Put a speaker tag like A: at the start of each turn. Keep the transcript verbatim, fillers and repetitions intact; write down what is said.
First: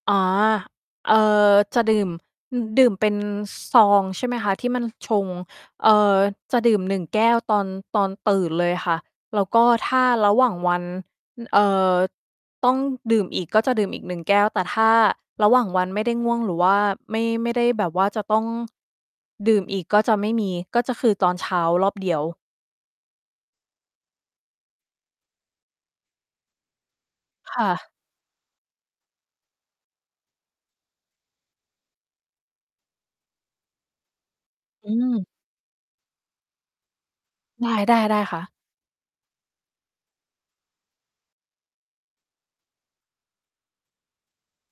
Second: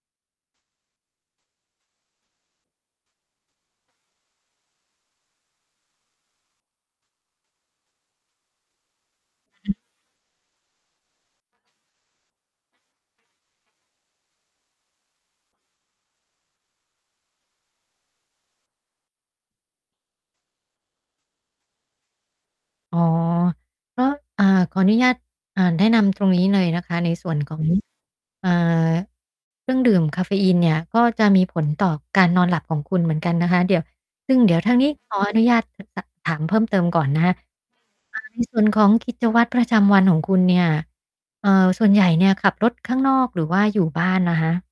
A: อ๋อ เอ่อ จะดื่ม อือ ดื่มเป็น ซ ซอง ใช่ไหมคะ ที่มันชง เอ่อ จะดื่ม หนึ่ง แก้วตอน ตอนตื่นเลยค่ะ แล้วก็
B: อือ
A: ถ้าระหว่างวัน เอ่อ ต้องดื่มอีก ก็จะดื่มอีก หนึ่ง แก้ว แต่ถ้าระหว่างวันไม่ได้ง่วงหรือว่าไม่ ไม่ได้แบบว่าจะต้อง ดื่มอีก ก็จะไม่มี ก็จะคือตอนเช้ารอบเดียว
B: อ๋อ ก็ อ่า ขออนุญาต อ่า แนะนำตรงนี้เลยนะคะ ในส่วนข
A: ค
B: อง
A: ่ะ
B: อ่า เครื่องดื่มกาเฟอีนเนี่ย ก็จะมีผลต่อการนอนหลับของคุณเหมือนกันนะคะ เดี๋ยว ซึ่งเดี๋ยวทางน
A: อ
B: ี
A: ื
B: ้ขอ
A: ม
B: อนุญาต ถ ถ ถาม เพิ่มเติมก่อนนะคะ
A: ได้ ๆ ได้
B: ใ
A: ค
B: น
A: ่ะ
B: ส่วนของกิจวัตรประจำวันของคุณเนี่ย เอ่อ ส่วนใหญ่เนี่ยขับรถข้างนอกหรือว่าอยู่บ้านนะคะ?